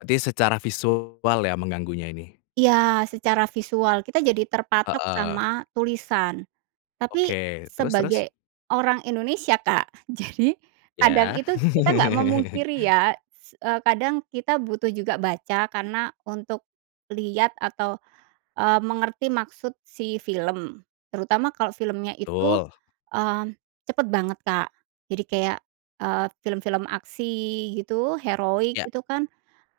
Berarti secara visual ya mengganggunya ini? Iya, secara visual kita jadi terpatok Heeh. sama tulisan. Tapi, Oke, terus terus? sebagai orang Indonesia, Kak, jadi kadang Ya. itu kita nggak memungkiri ya s kadang kita butuh juga baca karena untuk lihat atau, eee, mengerti maksud si film. Terutama kalau filmnya itu, Betul. mmm, cepet banget Kak, jadi kayak, eee, film-film aksi gitu, heroik Ya. itu kan,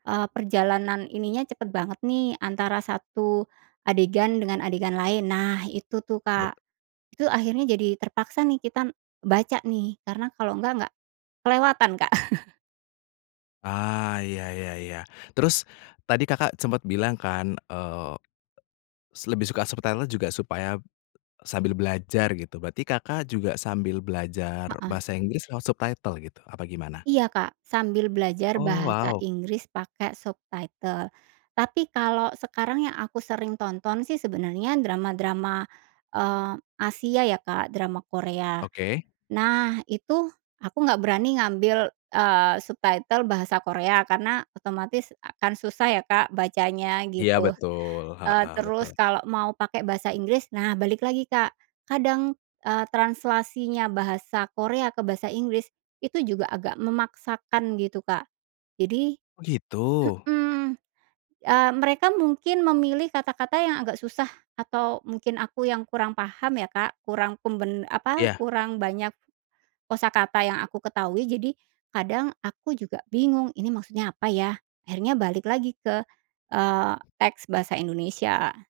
eee, perjalanan ininya cepat banget nih antara 1 adegan dengan adegan lain. Nah itu tuh, Bet Kak, itu akhirnya jadi terpaksa nih kita baca nih karena kalau enggak nggak kelewatan, Kak. Ah, iya iya iya. Terus tadi, Kakak, sempet bilang kan, eee, lebih suka subtitle juga supaya sambil belajar gitu, berarti, Kakak, juga sambil belajar Heeh. bahasa Inggris lewat subtitle gitu, apa gimana? Iya Kak, sambil belajar Oh, bahasa wow! Inggris pakai subtitle. Tapi kalau sekarang yang aku sering tonton sih sebenarnya drama-drama, eee, Asia ya Kak, drama Korea. Oke. Nah, itu aku nggak berani ngambil, eee, subtitle bahasa Korea karena otomatis akan susah ya, Kak, bacanya Iya gitu, betul, eee, heeh, terus betul. kalau mau pakai bahasa Inggris. Nah, balik lagi, Kak, kadang, eee, translasinya bahasa Korea ke bahasa Inggris itu juga agak memaksakan gitu, Kak, jadi Oh, gitu? mhm, eee, mereka mungkin memilih kata-kata yang agak susah atau mungkin aku yang kurang paham ya, Kak, kurang pembe apa, Ya. kurang banyak kosakata yang aku ketahui. Jadi kadang aku juga bingung ini maksudnya apa ya akhirnya balik lagi ke, eee, teks bahasa Indonesia.